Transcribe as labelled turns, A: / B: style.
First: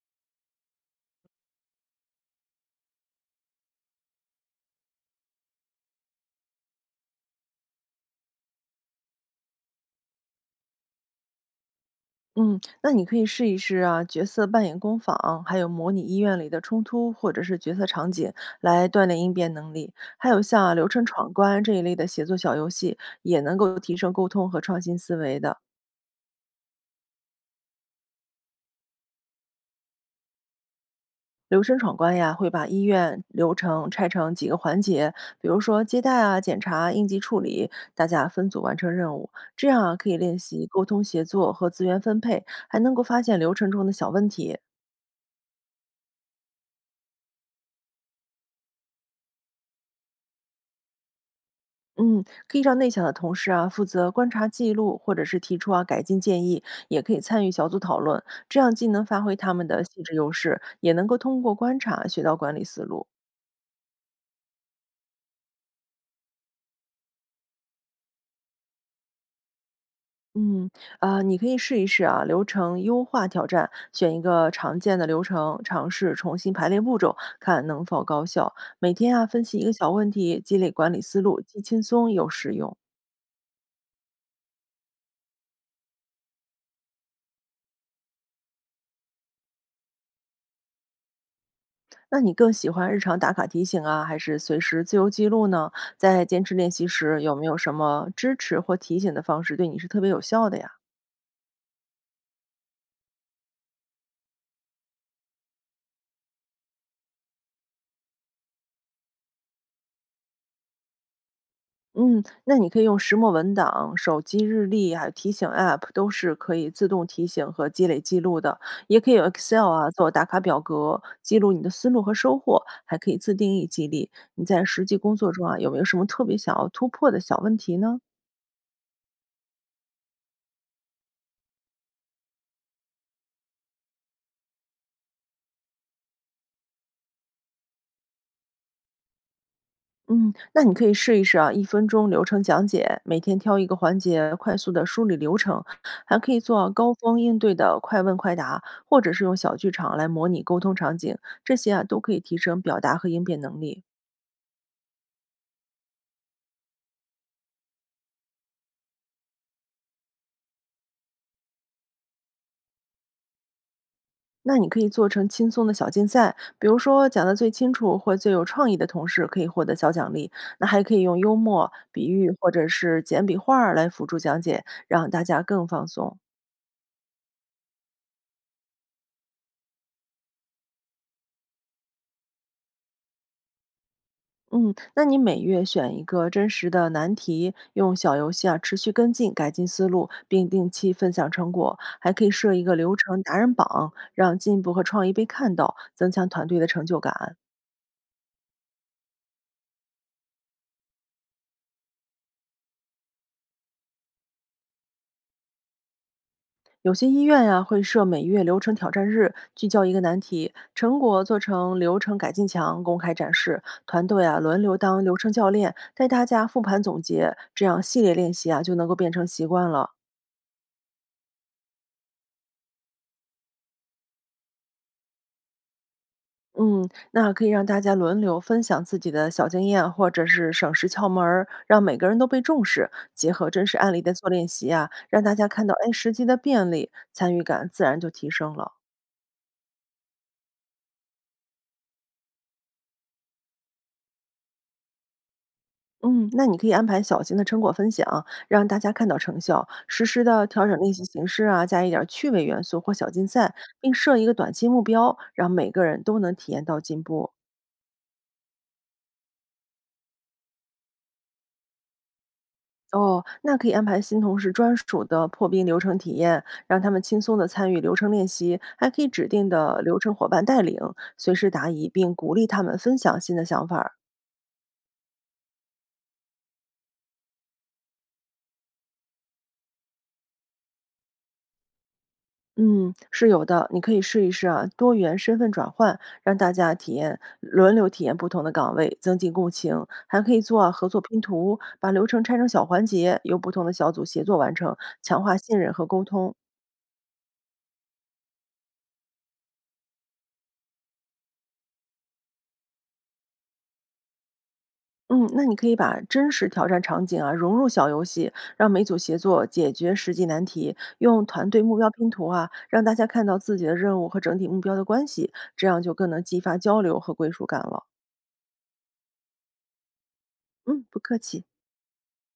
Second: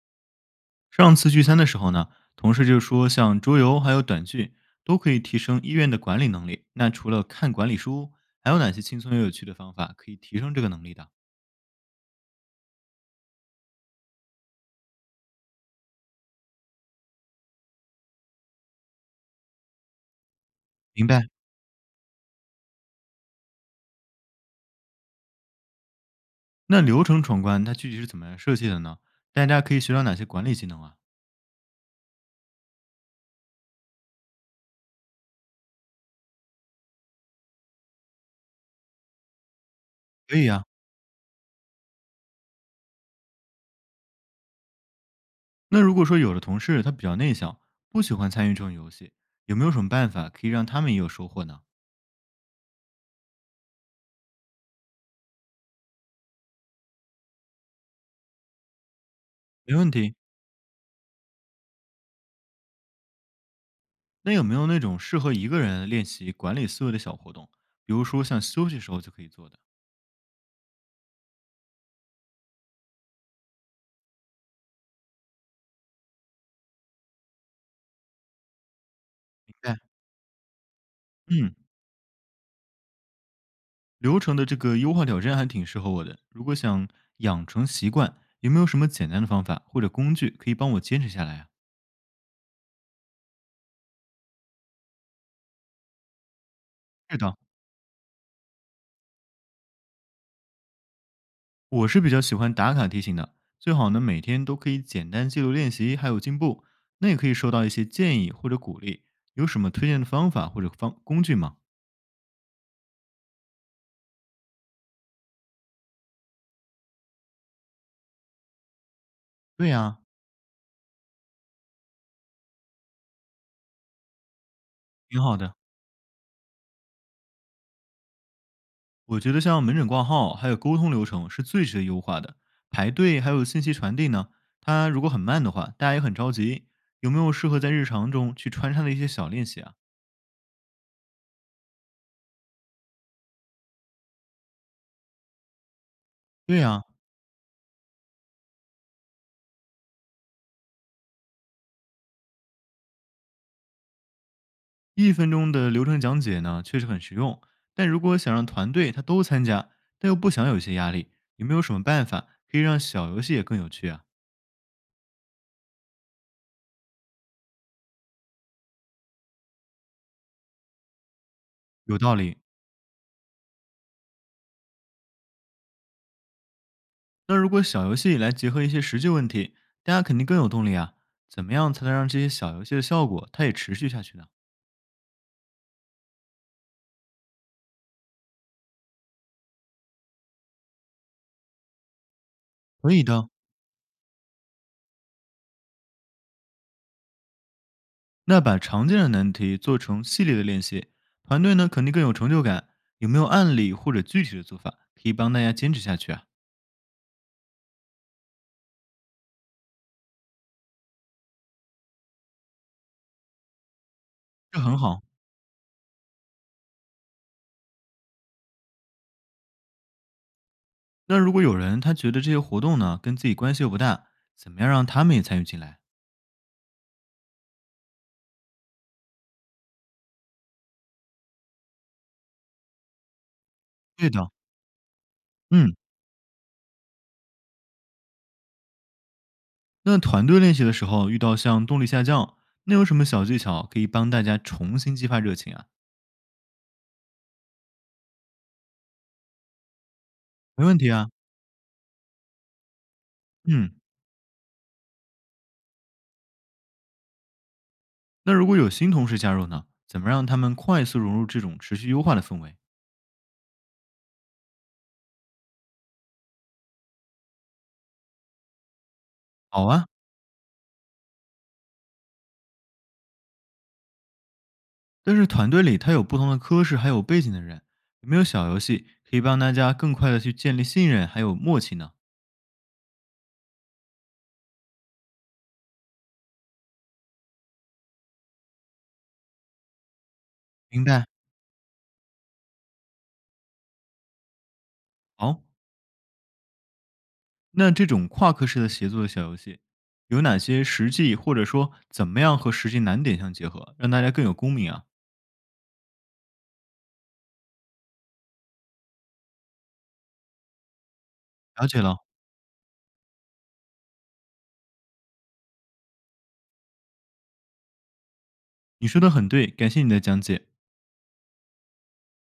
A: 上次聚餐的时候呢，同事就说，像桌游还有短剧都可以提升医院的管理能力。那除了看管理书，还有哪些轻松又有趣的方法可以提升这个能力的？
B: 嗯，那你可以试一试角色扮演工坊，还有模拟医院里的冲突或者是角色场景，来锻炼应变能力。还有像流程
A: 明白，
B: 闯关这一类的写作小游戏，也能够提升沟通和创新思维的。
A: 那流程闯关它具体是怎么样设计的呢？大家可以学到哪些管理技能啊？
B: 流程闯关呀，会把医院流程拆成几个环节，比如说接待啊、检查、应急处理，大家分组完成任务，这样可以
A: 可
B: 练
A: 以啊。
B: 习沟通协作和资源分配，还能够发现流程中的小问题。
A: 那如果说有的同事他比较内向，不喜欢参与这种游戏，有没有什么办法可以让他们也有收获呢？
B: 嗯，可以让内向的同事负责观察记录，或者是提出改进建议，也可以参与小组讨论，这样既能发挥他们
A: 没
B: 的
A: 问
B: 细
A: 题。
B: 致优势，也能够通过观察学到管理思路。
A: 那有没有那种适合一个人练习管理思维的小活动？比如说像休息时候就可以做的？
B: 嗯，你可以试一试流程优化挑战，选一个常见的流程，尝试重新排列步骤，看能否高效。每天分
A: 明
B: 析一个
A: 白。
B: 小问题，积累管理思路，
A: 嗯，
B: 既轻松又实用。
A: 流程的这个优化挑战还挺适合我的。如果想养成习惯，有没有什么简单的方法或者工具可以帮我坚持下来啊？
B: 那你更喜欢日常打卡提醒啊，还是随时自由记录呢？在坚持练习
A: 是
B: 时，有
A: 的，
B: 没有什么支持或提醒的方式对你是特别有效的呀？
A: 我是比较喜欢打卡提醒的，最好呢每天都可以简单记录练习还有进步。那也可以收到一些建议或者鼓励，有什么推荐的方法或者方工具吗？
B: 嗯，那你可以用石墨文档、手机日历，还有提醒 App，都是可以自动提醒和积累记录的。也可以用 Excel
A: 对呀、
B: 做打卡表格，记录你的思路和收获，还可以自定义激励。你在实际工
A: 挺
B: 作
A: 好
B: 中
A: 的。
B: 有没有什么特别想要突破的小问题呢？
A: 我觉得像门诊挂号还有沟通流程是最值得优化的，排队还有信息传递呢，它如果很慢的话，大家也很着急。有没有适合在日常中去穿插的一些小练习啊？
B: 嗯，那你可以试一试一分钟流程讲解，每天挑一个环节，快速的梳理流程，还可以
A: 对
B: 做
A: 呀、
B: 高峰应对的快问快答，或者是用小剧场来模拟沟通场景，这些都可以提升表达和应变能力。
A: 一分钟的流程讲解呢，确实很实用。但如果想让团队他都参加，但又不想有一些压力，有没有什么办法可以让小游戏也更有趣啊？
B: 那你可以做成轻松的小竞赛，比如说讲得最清楚或最有创意的同事可以获得小奖励。那还可以用幽默、
A: 有
B: 比
A: 道
B: 喻
A: 理。
B: 或者是简笔画儿来辅助讲解，让大家更放松。
A: 那如果小游戏来结合一些实际问题，大家肯定更有动力啊。怎么样才能让这些小游戏的效果它也持续下去呢？
B: 嗯，那你每月选一个真实的难题，用小游戏持续跟进，改进思路，并定期分享成果，还可以设一个
A: 可
B: 流
A: 以
B: 程
A: 的，
B: 达人榜，让进步和创意被看到，增强团队的成就感。
A: 那把常见的难题做成系列的练习，团队呢肯定更有成就感。有没有案例或者具体的做法可以帮大家坚持下去啊？
B: 有些医院呀、会设每月流程挑战日，聚焦一个难题，成果做成流程改进墙公开展示，团队
A: 这
B: 轮流
A: 很好。
B: 当流程教练，带大家复盘总结，这样系列练习就能够变成习惯了。
A: 那如果有人他觉得这些活动呢跟自己关系又不大，怎么样让他们也参与进来？
B: 嗯，那可以让大家轮流分享自己的小经验，或者是省时窍门儿，让每个人都被重视。结合真实案例
A: 对
B: 的做
A: 的，
B: 练习让大家看到
A: 嗯，
B: 哎实际的便利，参与感自然就提升了。
A: 那团队练习的时候遇到像动力下降，那有什么小技巧可以帮大家重新激发热情啊？
B: 嗯，那你可以安排小型的成果分享，让大家看到成效，实时的调
A: 没问
B: 整
A: 题
B: 练习
A: 啊，
B: 形式加一点儿趣味元素或小竞赛，
A: 嗯，
B: 并设一个短期目标，让每个人都能体验到进步。
A: 那如果有新同事加入呢，怎么让他们快速融入这种持续优化的氛围？
B: 哦，那可以安排新同事专属的破冰流程体验，让他们轻松地参与流程练习，还可以指定
A: 好
B: 的
A: 啊，
B: 流程伙伴带领，随时答疑，并鼓励他们分享新的想法儿。
A: 但是团队里他有不同的科室还有背景的人，有没有小游戏可以帮大家更快的去建立信任还有默契呢？
B: 嗯，是有的，你可以试一试多元身份转换，让大家轮流体验不同的岗位，增进共情。还可以做
A: 明
B: 合作
A: 白。
B: 拼图，把流程拆成小环节，由不同的小组协作完成，强化
A: 好，
B: 信任和沟通。
A: 那这种跨科室的协作的小游戏，有哪些实际或者说怎么样和实际难点相结合，让大家更有共鸣啊？
B: 嗯，那你可以把真实挑战场景融入小游戏，让每组协作解决实际难题，用团队
A: 了
B: 目
A: 解
B: 标
A: 了，
B: 拼图让大家看到自己的任务和整体目标的关系，这样就更能激发交流和归属感了。
A: 你说的很对，感谢你的讲解。
B: 嗯，不客气。